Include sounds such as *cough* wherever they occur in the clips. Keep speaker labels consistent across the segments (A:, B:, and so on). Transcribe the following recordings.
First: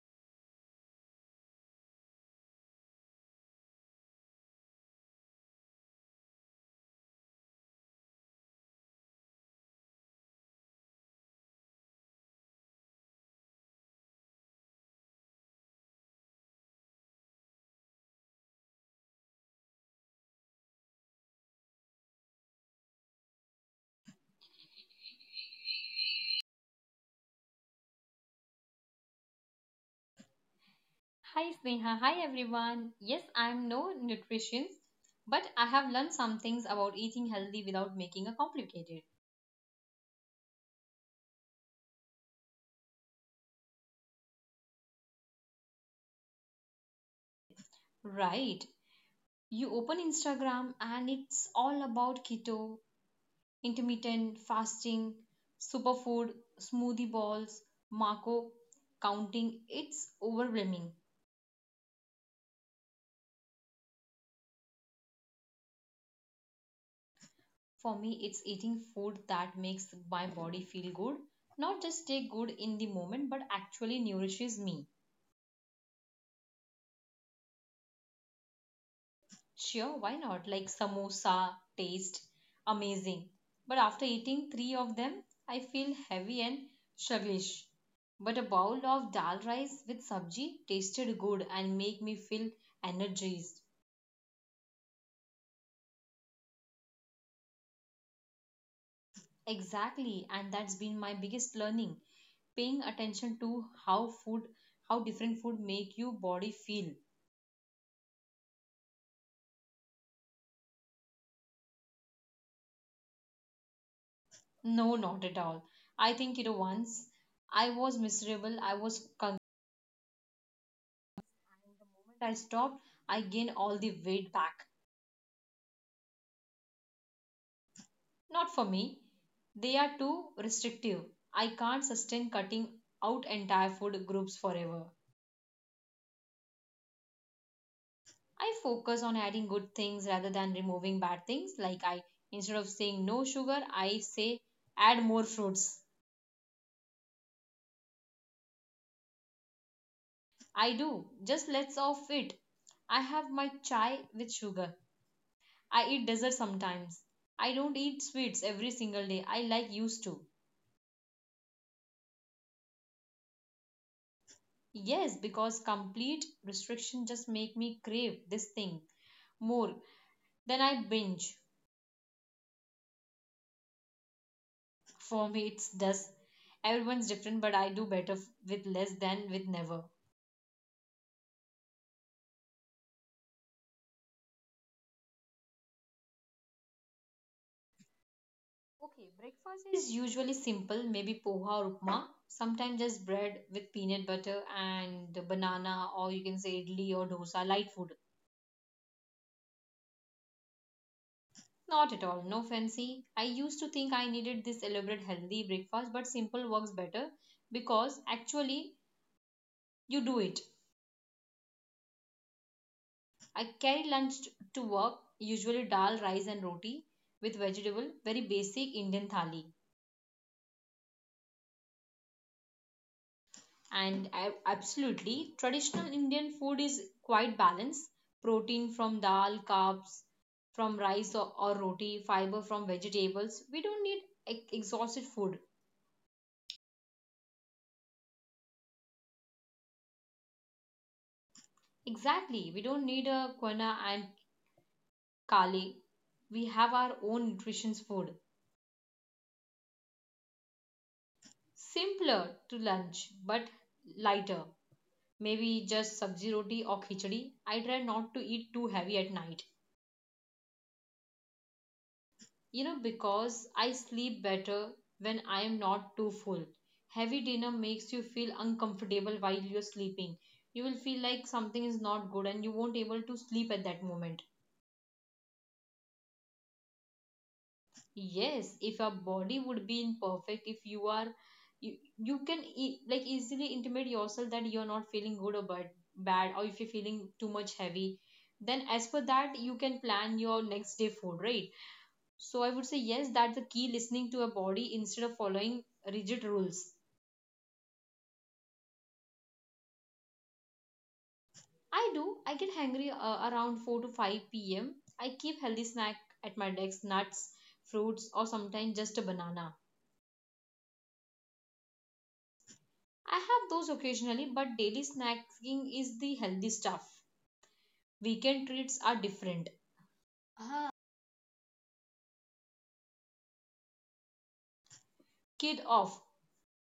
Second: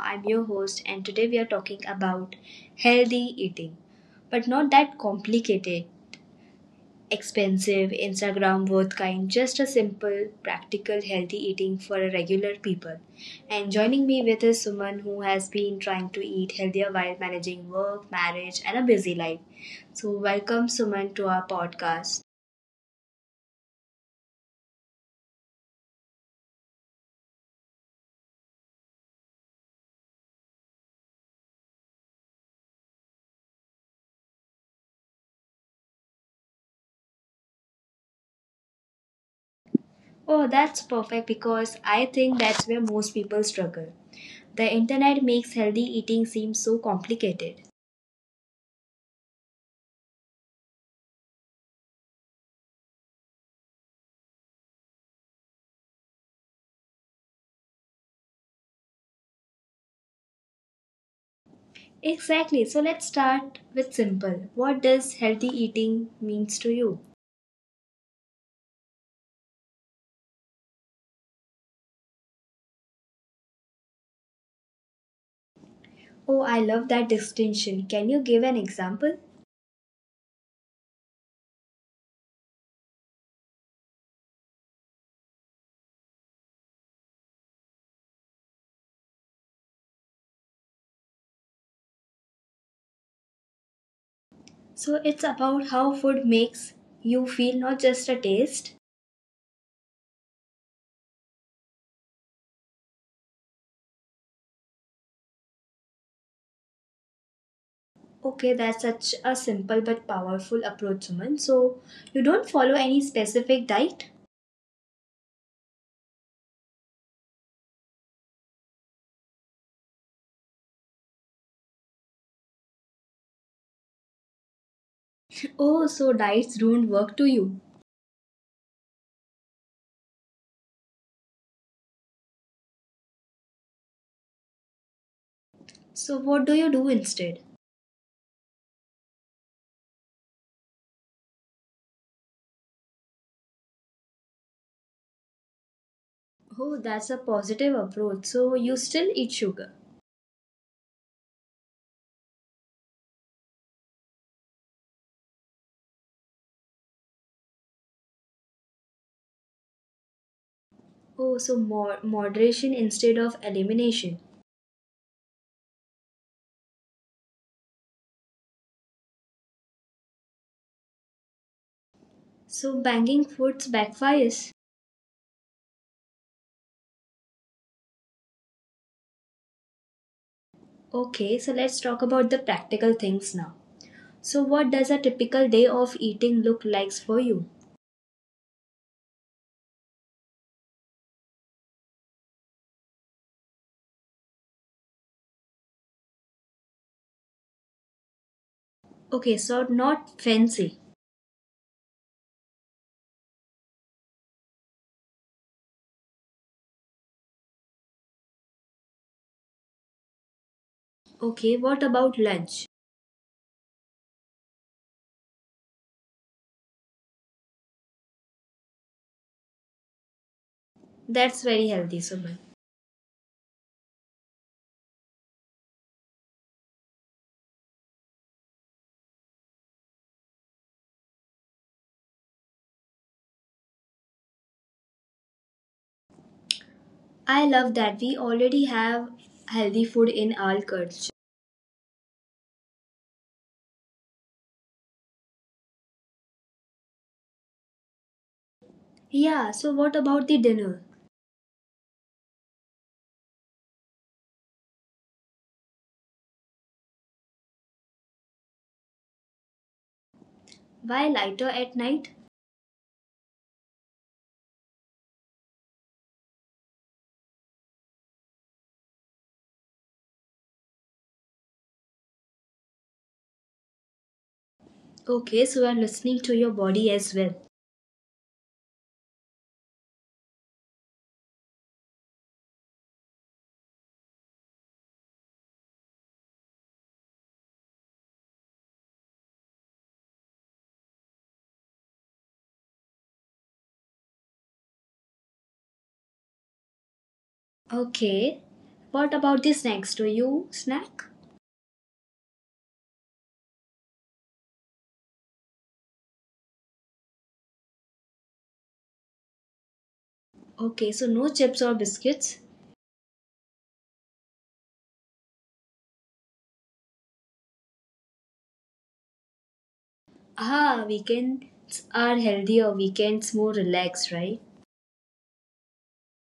A: I'm your host, and today we are talking about healthy eating, but not that complicated, expensive, Instagram worth kind, just a simple, practical, healthy eating for a regular people. And joining me with is Suman, who has been trying to eat healthier while managing work, marriage, and a busy life. So, welcome Suman to our podcast.
B: Hi Sneha, hi everyone. Yes, I'm no nutritionist, but I have learned some things about eating healthy without making a complicated.
A: Oh, that's perfect because I think that's where most people struggle. The internet makes healthy eating seem so complicated.
B: Right. You open Instagram and it's all about keto, intermittent fasting, superfood, smoothie balls, Marco counting. It's overwhelming.
A: Exactly. So let's start with simple. What does healthy eating means to you?
B: For me, it's eating food that makes my body feel good, not just take good in the moment, but actually nourishes me.
A: Oh, I love that distinction. Can you give an example?
B: Sure, why not? Like samosa taste amazing. But after eating three of them, I feel heavy and sluggish. But a bowl of dal rice with sabji tasted good and make me feel energized.
A: So it's about how food makes you feel, not just a taste.
B: Exactly, and that's been my biggest learning, paying attention to how food how different food make your body feel.
A: Okay, that's such a simple but powerful approach, Suman. So you don't follow any specific diet?
B: No, not at all. I think it once I was miserable, and the moment I stopped, I gained all the weight back.
A: Oh, so diets don't work to you.
B: Not for me. They are too restrictive. I can't sustain cutting out entire food groups forever.
A: So what do you do instead?
B: I focus on adding good things rather than removing bad things. Like I, instead of saying no sugar, I say add more fruits.
A: Oh, that's a positive approach. So you still eat sugar?
B: I do. Just let's off it. I have my chai with sugar. I eat dessert sometimes. I don't eat sweets every single day. I like used to.
A: Oh, so more moderation instead of elimination.
B: Yes, because complete restriction just make me crave this thing more. Then I binge.
A: So banging foods backfires.
B: For me, it's does. Everyone's different, but I do better with less than with never.
A: Okay, so let's talk about the practical things now. So what does a typical day of eating look like for you?
B: Okay, breakfast is usually simple, maybe poha or upma. Sometimes just bread with peanut butter and banana, or you can say idli or dosa, light food.
A: Okay, so not fancy.
B: Not at all, no fancy. I used to think I needed this elaborate healthy breakfast, but simple works better because actually you do it.
A: Okay, what about lunch?
B: I carry lunch to work, usually dal, rice, and roti with vegetable, very basic Indian thali.
A: That's very healthy, Suman.
B: And I, absolutely, traditional Indian food is quite balanced protein from dal, carbs from rice or roti, fiber from vegetables. We don't need exhausted food.
A: I love that we already have healthy food in our culture.
B: Exactly, we don't need a quena and kale. We have our own nutrition food.
A: Yeah, so what about the dinner?
B: Simpler to lunch, but lighter. Maybe just sabji roti or khichdi. I try not to eat too heavy at night.
A: Why lighter at night?
B: You know, because I sleep better when I am not too full. Heavy dinner makes you feel uncomfortable while you're sleeping. You will feel like something is not good and you won't able to sleep at that moment.
A: Okay, so I'm listening to your body as well.
B: Yes, if your body would be in perfect, if you are, you can like easily intimate yourself that you're not feeling good or bad, or if you're feeling too much heavy, then as per that, you can plan your next day food, right? So I would say yes, that the key listening to a body instead of following rigid rules.
A: Okay. What about the snacks? Do you snack?
B: I do. I get hungry around 4 to 5 p.m. I keep healthy snack at my desk, nuts, fruits, or sometimes just a banana.
A: Okay, so no chips or biscuits.
B: I have those occasionally, but daily snacking is the healthy stuff. Weekend treats are different. Ah.
A: Ah, weekends are healthier, weekends more relaxed, right?
B: Kid off.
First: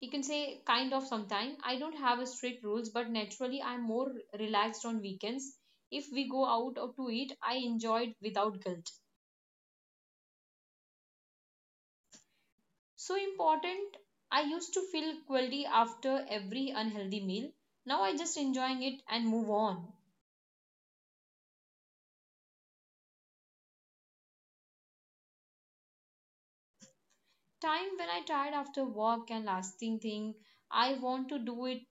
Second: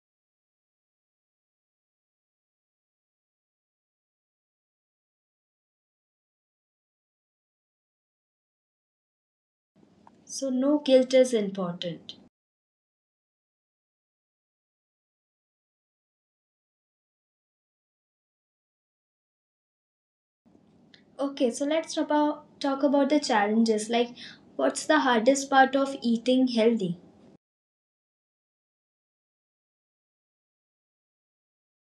B: You can say kind of sometime. I don't have a strict rules, but naturally I'm more relaxed on weekends. If we go out or to eat, I enjoy it without guilt.
A: So no guilt is important.
B: So important. I used to feel guilty after every unhealthy meal. Now I just enjoying it and move on.
A: Okay, so let's talk about the challenges. Like, what's the hardest part of eating healthy?
B: Time when I tired after work and lasting thing, I want to do it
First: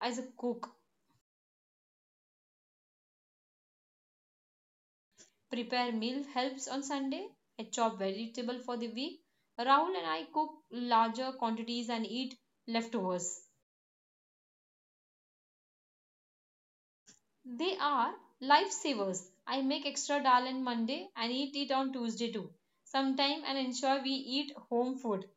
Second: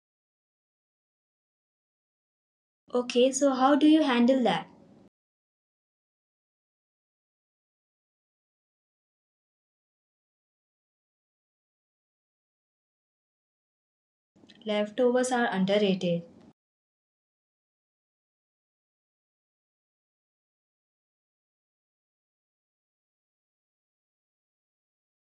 B: as a cook
A: Okay, so how do you handle that?
B: prepare meal helps on Sunday. I chop vegetable for the week. Rahul and I cook larger quantities and eat leftovers.
A: Leftovers are underrated.
B: They are lifesavers. I make extra dal on Monday and eat it on Tuesday too. Sometime and ensure we eat home food.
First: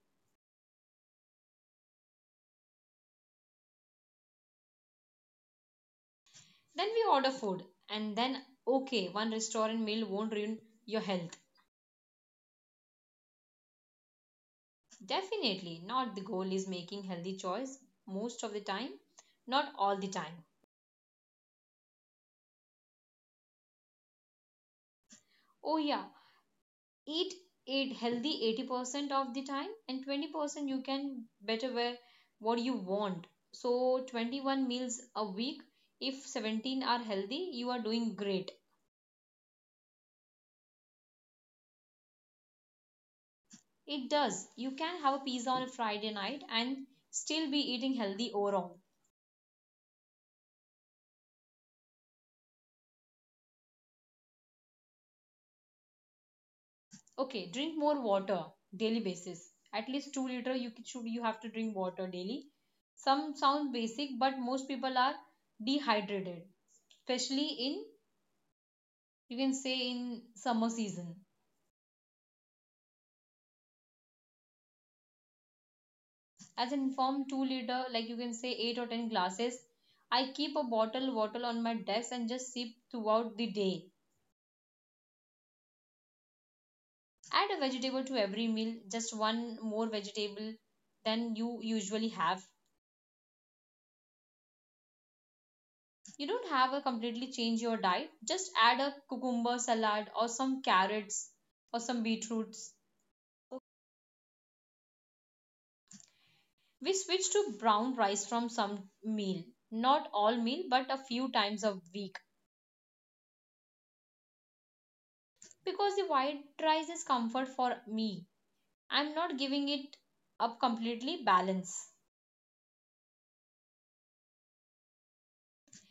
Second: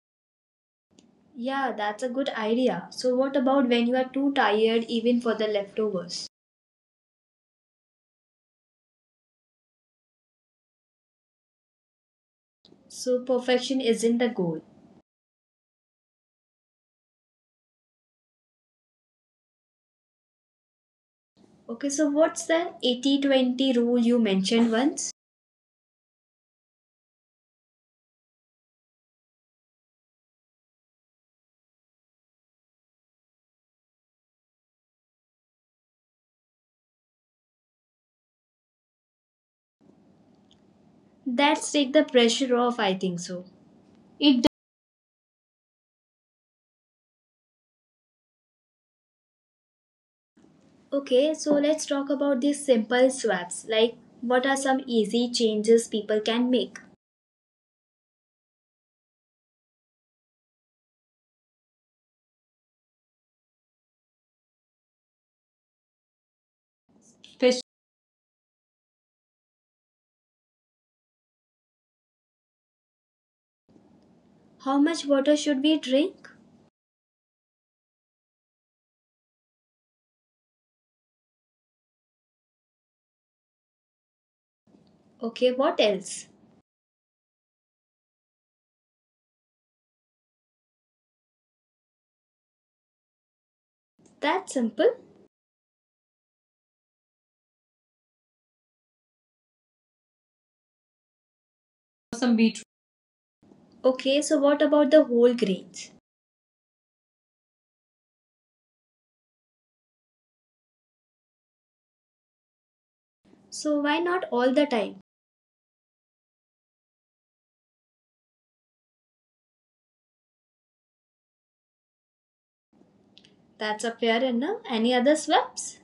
A: Yeah, that's a good idea. So, what about when you are too tired even for the leftovers?
B: Then we order food and then okay, one restaurant meal won't ruin your health.
A: So, perfection isn't the goal.
B: Definitely not the goal is making healthy choice most of the time, not all the time.
A: Okay, so what's the 80/20 rule you mentioned once?
B: Oh yeah, eat it healthy 80% of the time and 20% you can better wear what you want, so 21 meals a week, if 17 are healthy you are doing great.
A: That's take the pressure off, I think so.
B: It does,
A: It d-
B: you can have a pizza on a Friday night and still be eating healthy overall.
A: Okay, so let's talk about these simple swaps. Like, what are some easy changes people can make?
B: Okay, drink more water daily basis, at least 2 liter, you have to drink water daily. Some sound basic but most people are dehydrated, especially in,
A: Fish.
B: you can say in summer season.
A: How much water should we drink?
B: As an informed 2 liter, like you can say 8 or 10 glasses. I keep a bottle water on my desk and just sip throughout the day.
A: Okay, what else?
B: Add a vegetable to every meal, just one more vegetable than you usually have.
A: That's simple.
B: You don't have to completely change your diet, just add a cucumber salad or some carrots or some beetroots.
A: Okay, so what about the whole grains?
B: We switch to brown rice from some meal, not all meal but a few times a week.
A: So, why not all the time?
B: Because the white rice is comfort for me, I'm not giving it up completely. Balance.
A: That's a fair enough. Any other swaps?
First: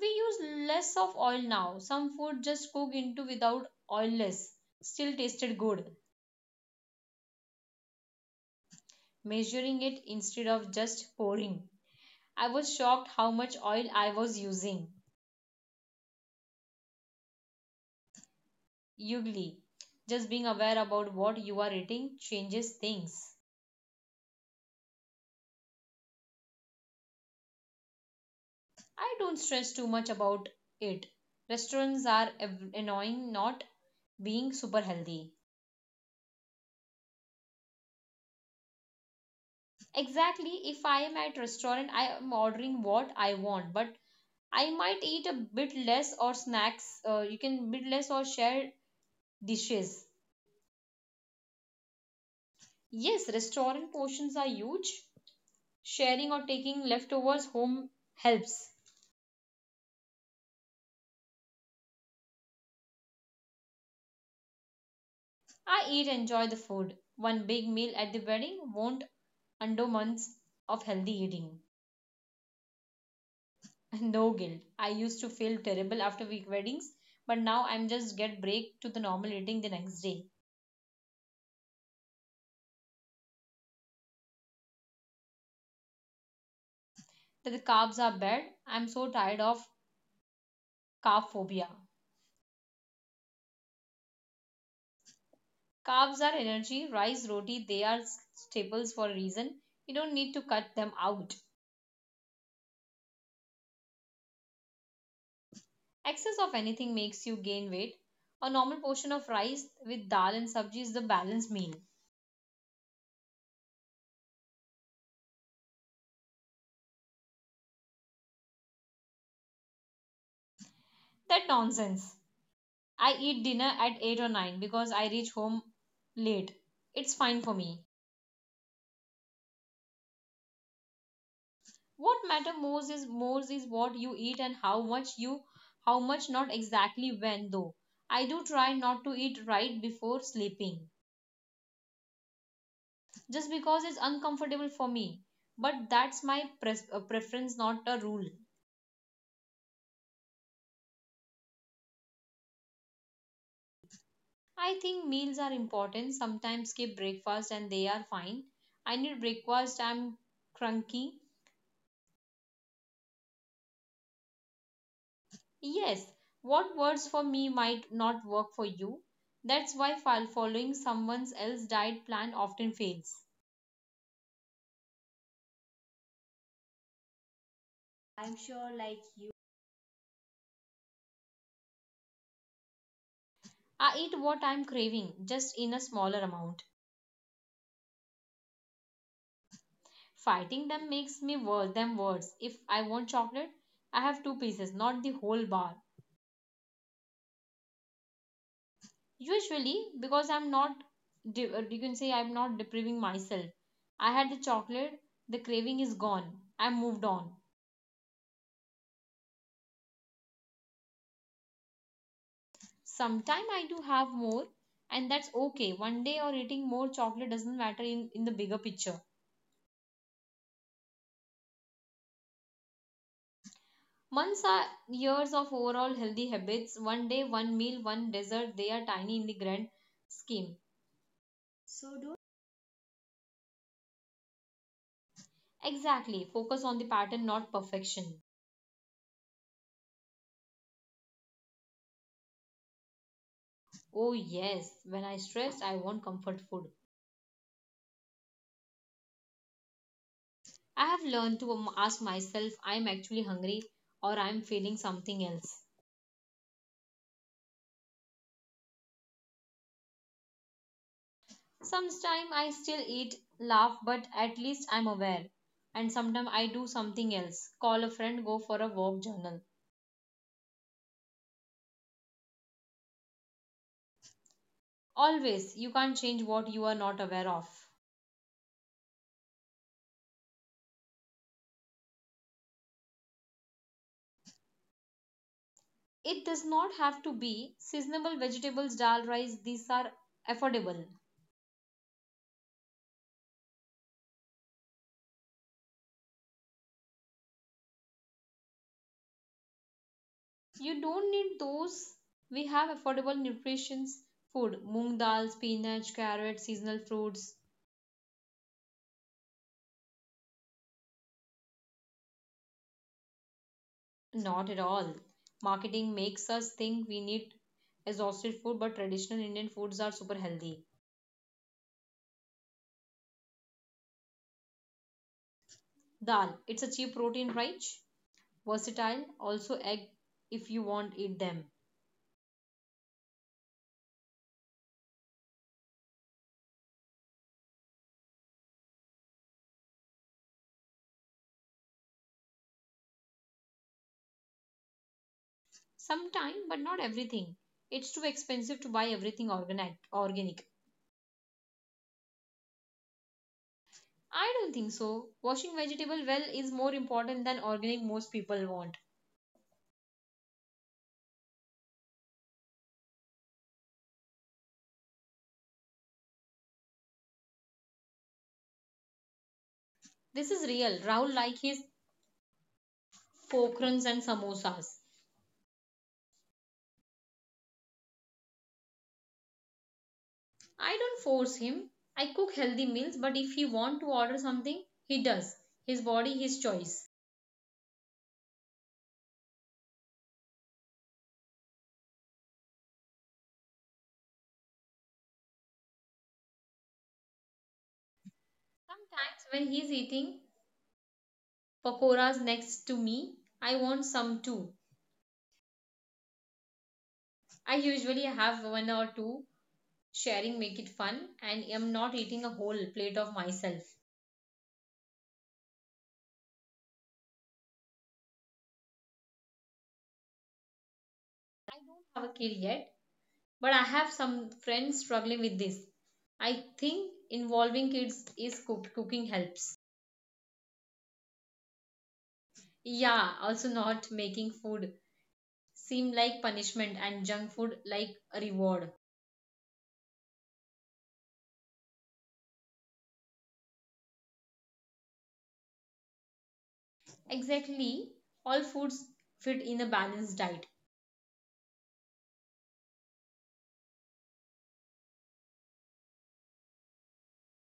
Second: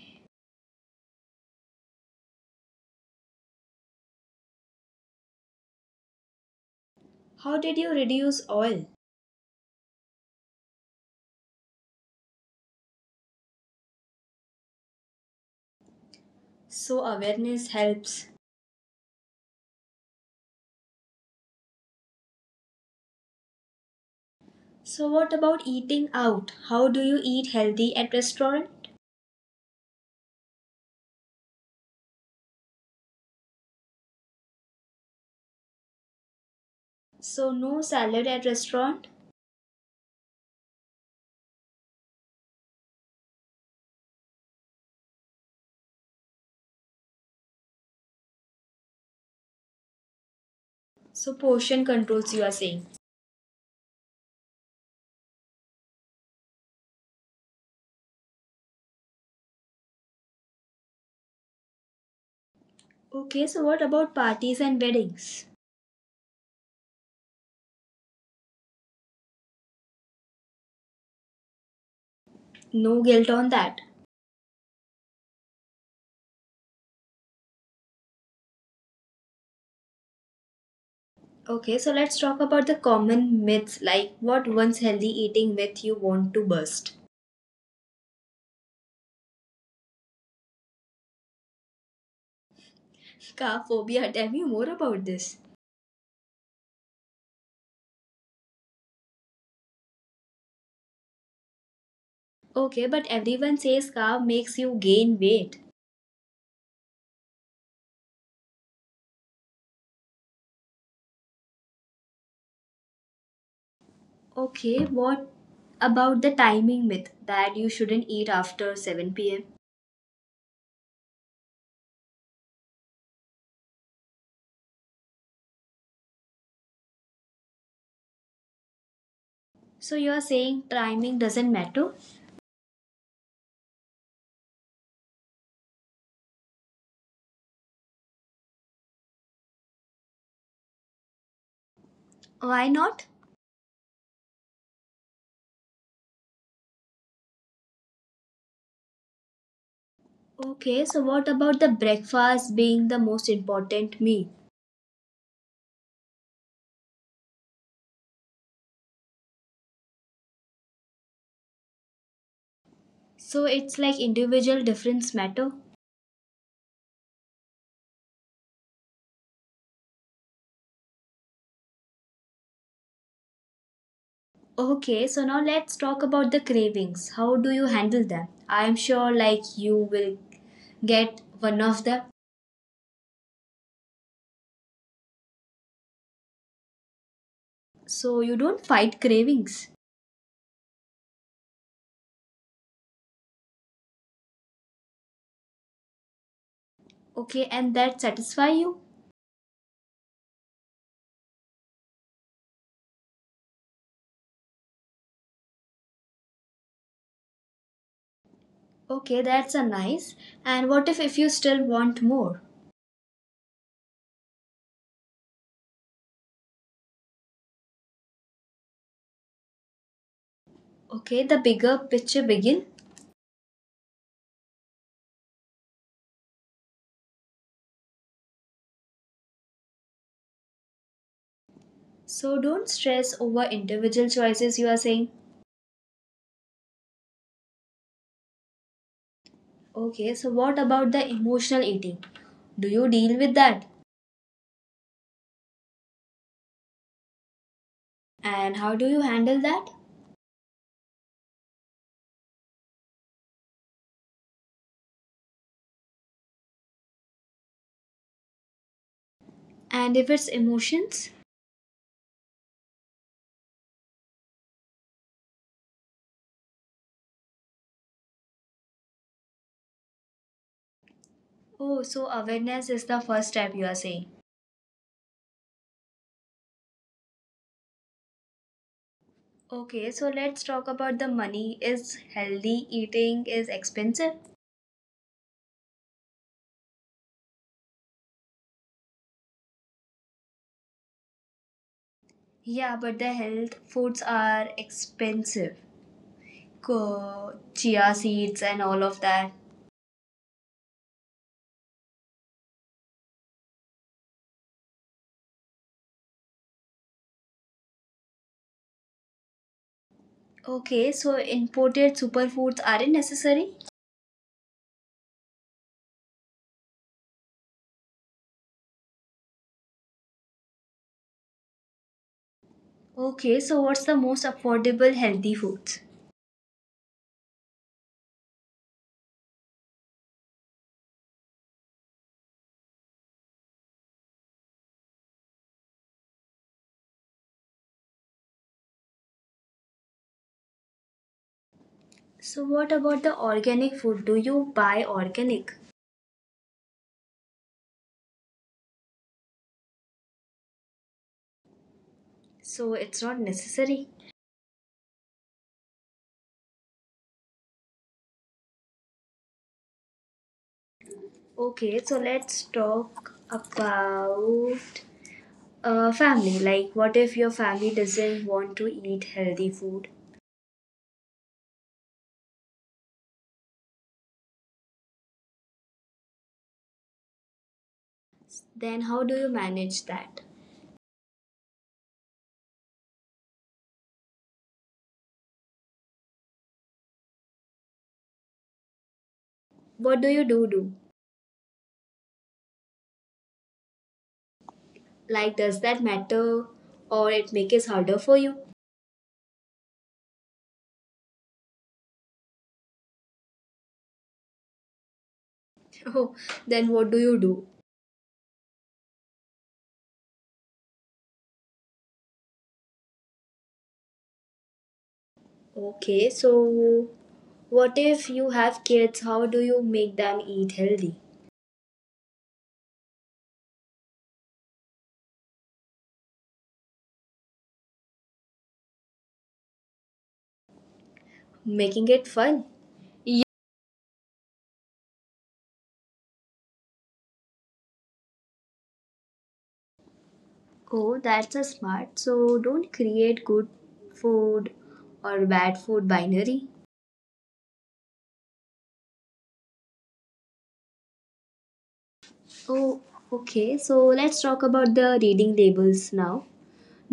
B: We use less of oil now. Some food just cook into without oilless. Still tasted good.
A: How did you reduce oil?
B: Measuring it instead of just pouring. I was shocked how much oil I was using.
A: So, awareness helps.
B: Ugly. Just being aware about what you are eating changes things.
A: So what about eating out? How do you eat healthy at restaurant?
B: I don't stress too much about it. Restaurants are annoying not being super healthy.
A: So no salad at restaurant.
B: Exactly, if I am at restaurant, I am ordering what I want, but I might eat a bit less or snacks. You can bit less or share dishes.
A: So portion controls you are saying.
B: Yes, restaurant portions are huge. Sharing or taking leftovers home helps.
A: Okay, so what about parties and weddings?
B: I eat enjoy the food. One big meal at the wedding won't undo months of healthy eating.
A: No guilt on that.
B: *laughs* No guilt. I used to feel terrible after week weddings, but now I'm just get break to the normal eating the next day.
A: Okay, so let's talk about the common myths, like what once healthy eating myth you want to bust.
B: That the carbs are bad. I'm so tired of carb phobia.
A: Carb phobia, tell me more about this.
B: Carbs are energy, rice, roti, they are staples for a reason. You don't need to cut them out.
A: Okay, but everyone says carb makes you gain weight.
B: Excess of anything makes you gain weight. A normal portion of rice with dal and sabji is the balanced meal.
A: Okay, what about the timing myth that you shouldn't eat after 7 p.m.?
B: That nonsense. I eat dinner at 8 or 9 because I reach home late. It's fine for me.
A: So you're saying timing doesn't matter?
B: What matter most is what you eat and how much you how much, not exactly when, though I do try not to eat right before sleeping,
A: Why not?
B: just because it's uncomfortable for me, but that's my preference, not a rule.
A: Okay, so what about the breakfast being the most important meal?
B: I think meals are important, sometimes skip breakfast and they are fine. I need breakfast, I'm cranky.
A: So it's like individual difference matter?
B: Yes, what works for me might not work for you. That's why following someone else's diet plan often fails.
A: Okay, so now let's talk about the cravings. How do you handle them?
B: I'm
A: I'm
B: sure, like
A: sure
B: you,
A: like you will get one of them.
B: I eat what I'm craving, just in a smaller amount.
A: So you don't fight cravings.
B: Fighting them makes me worse than worse. If I want chocolate, I have two pieces, not the whole bar.
A: Okay, and that satisfy you?
B: Usually, because I'm not, you can say I'm not depriving myself. I had the chocolate, the craving is gone. I moved on.
A: Okay, that's a nice. And what if you still want more?
B: Sometime I do have more, and that's okay. One day or eating more chocolate doesn't matter in the bigger picture.
A: Okay, the bigger picture begin.
B: Months are years of overall healthy habits. One day, one meal, one dessert. They are tiny in the grand scheme. So do.
A: So don't stress over individual choices, you are saying.
B: Exactly. Focus on the pattern, not perfection.
A: Okay, so what about the emotional eating? Do you deal with that?
B: Oh, yes. When I stress, I want comfort food.
A: And how do you handle that?
B: I have learned to ask myself, I'm actually hungry or I'm feeling something else.
A: And if it's emotions?
B: Sometimes I still eat, laugh, but at least I'm aware. And sometimes I do something else. Call a friend, go for a walk, journal.
A: Oh, so awareness is the first step, you are saying.
B: Always, you can't change what you are not aware of.
A: Okay, so let's talk about the money. Is healthy eating is expensive?
B: It does not have to be seasonable vegetables, dal, rice, these are affordable.
A: Yeah, but the health foods are expensive. Co- Chia seeds and all of that.
B: You don't need those. We have affordable nutrition's food, moong dal, spinach, carrot, seasonal fruits.
A: Okay, so imported superfoods aren't necessary?
B: Not at all. Marketing makes us think we need exhausted food, but traditional Indian foods are super healthy.
A: Okay, so what's the most affordable healthy foods?
B: Dal, it's a cheap protein rich, versatile, also egg if you want eat them.
A: So what about the organic food? Do you buy organic?
B: Sometime, but not everything. It's too expensive to buy everything organic. Organic.
A: So it's not necessary.
B: I don't think so. Washing vegetable well is more important than organic most people want.
A: Okay, so let's talk about family. Like, what if your family doesn't want to eat healthy food?
B: This is real. Rahul like his pokrans and samosas.
A: Then how do you manage that?
B: I don't force him. I cook healthy meals, but if he want to order something, he does. His body, his choice.
A: What do you do? Like, does that matter, or it makes it harder for you? *laughs*
B: Sometimes when he's eating pakoras next to me, I want some too.
A: Oh, then what do you
B: I
A: do?
B: usually have one or two. Sharing make it fun, and I'm not eating a whole plate of myself.
A: Okay, so what if you have kids? How do you make them eat healthy?
B: I don't have a kid yet, but I have some friends struggling with this. I think involving kids is cooking helps.
A: Making it fun.
B: Yeah, also not making food seem like punishment and junk food like a reward.
A: Oh, that's a smart. So don't create good food or bad food binary.
B: Exactly, all foods fit in a balanced diet.
A: Oh, okay. So let's talk about the reading labels now.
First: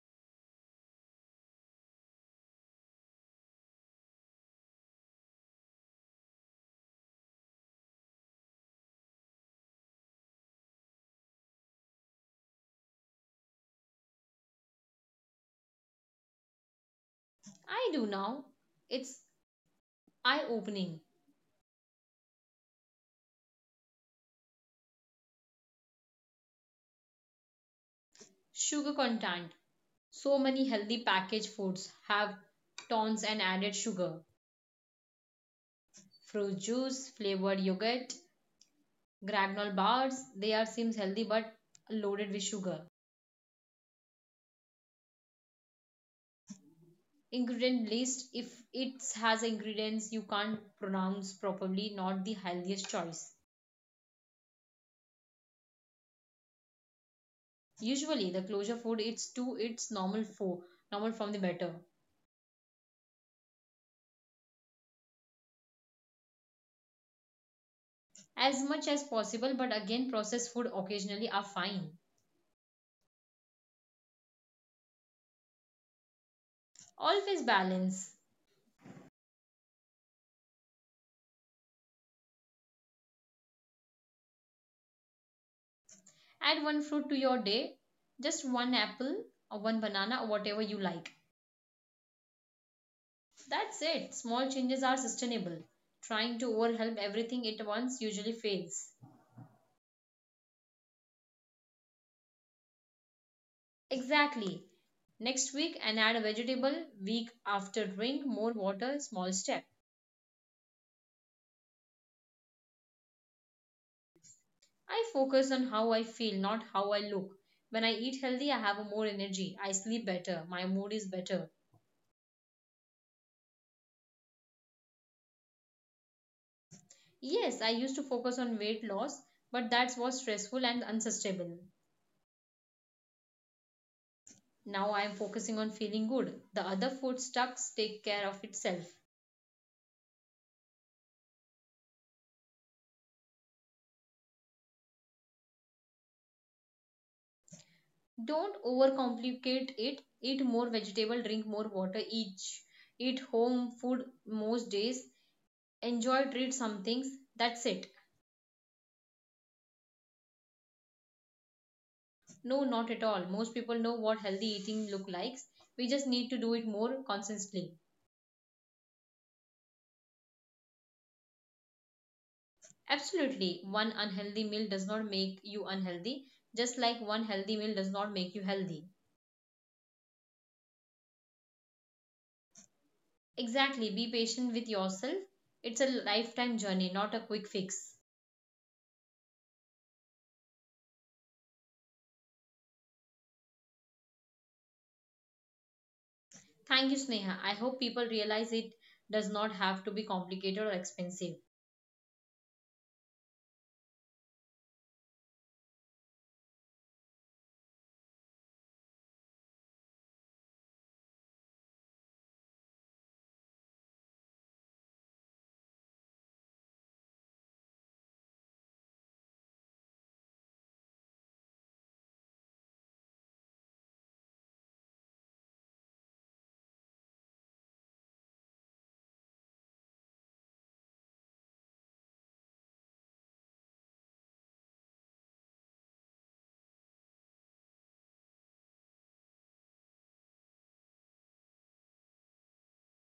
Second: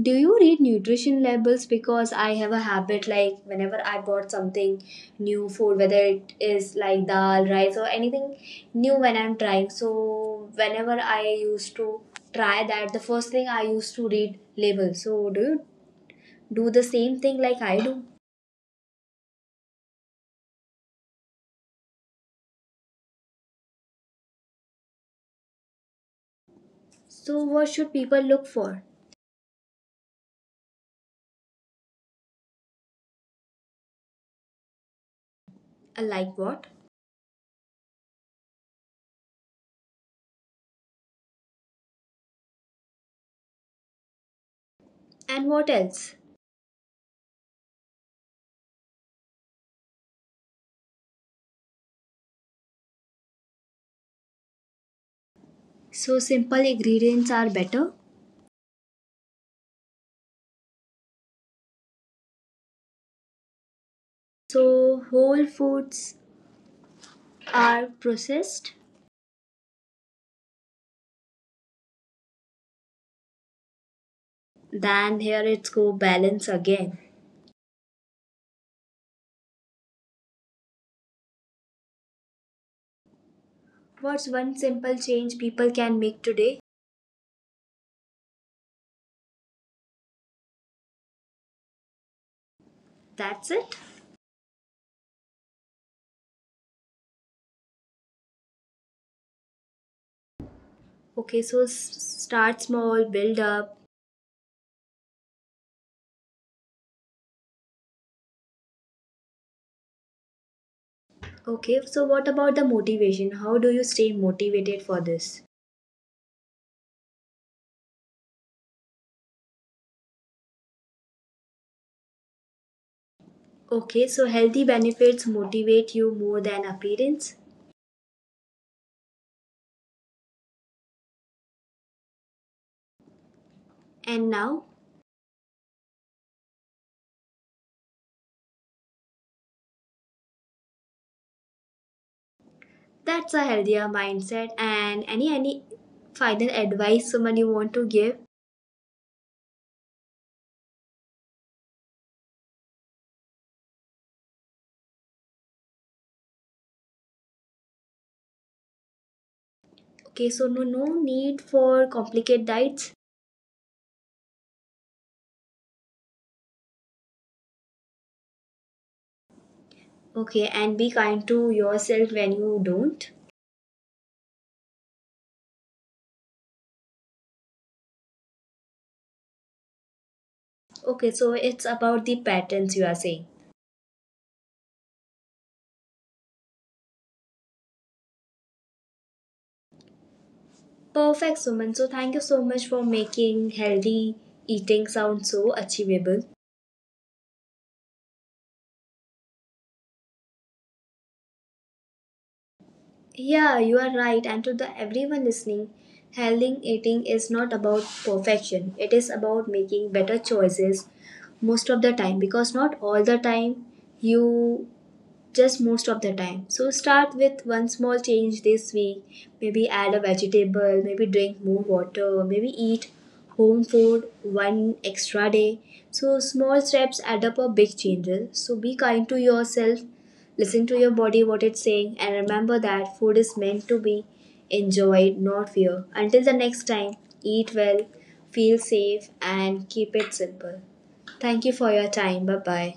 A: Do you read nutrition labels? Because I have a habit like whenever I bought something new food, whether it is like dal, rice, or anything new when I'm trying. So, whenever I used to try that, the first thing I used to read labels. So, do you do the same thing like I do?
B: I do now. It's eye opening.
A: So, what should people look for?
B: Sugar content. So many healthy packaged foods have tons and added sugar.
A: Like what?
B: Fruit juice, flavored yogurt, Granol bars, they are seems healthy but loaded with sugar.
A: And what else?
B: Ingredient list, if it has ingredients you can't pronounce properly, not the healthiest choice.
A: So, simple ingredients are better.
B: Usually, the closure food it's to its normal food, normal from the better.
A: So, whole foods are processed.
B: As much as possible, but again, processed food occasionally are fine.
A: Then here it's go balance again.
B: Always balance.
A: What's one simple change people can make today?
B: Add one fruit to your day, just one apple or one banana or whatever you like.
A: That's it.
B: That's it. Small changes are sustainable. Trying to overwhelm everything at once usually fails.
A: Okay, so start small, build up.
B: Exactly. Next week and add a vegetable. Week after drink more water, small step.
A: Okay, so what about the motivation? How do you stay motivated for
B: I
A: this?
B: focus on how I feel, not how I look. When I eat healthy, I have more energy. I sleep better. My mood is better.
A: Okay, so healthy benefits motivate you more than appearance.
B: Yes, I used to focus on weight loss, but that was stressful and unsustainable.
A: And now
B: Now I am focusing on feeling good. The other food stucks take care of itself.
A: that's a healthier mindset. And any final advice someone you want to give?
B: Don't overcomplicate it. Eat more vegetable, drink more water, eat home food most days, enjoy treat some things. That's it.
A: Okay, so no need for complicated diets.
B: No, not at all. Most people know what healthy eating look like. We just need to do it more consistently.
A: Okay, and be kind to yourself when you don't.
B: Absolutely. One unhealthy meal does not make you unhealthy, just like one healthy meal does not make you healthy.
A: Okay, so it's about the patterns you are saying.
B: Exactly. Be patient with yourself. It's a lifetime journey, not a quick fix.
A: Perfect, Suman. So thank you so much for making healthy eating sound so achievable.
B: Thank you, Sneha. I hope people realize it does not have to be complicated or expensive.
A: Yeah, you are right. And to the everyone listening, healthy eating is not about perfection. It is about making better choices most of the time, because not all the time, you just most of the time. So start with one small change this week. Maybe add a vegetable, maybe drink more water, maybe eat home food one extra day. So small steps add up a big changes. So be kind to yourself, listen to your body what it's saying, and remember that food is meant to be enjoyed, not fear. Until the next time, eat well, feel safe, and keep it simple. Thank you for your time. Bye bye.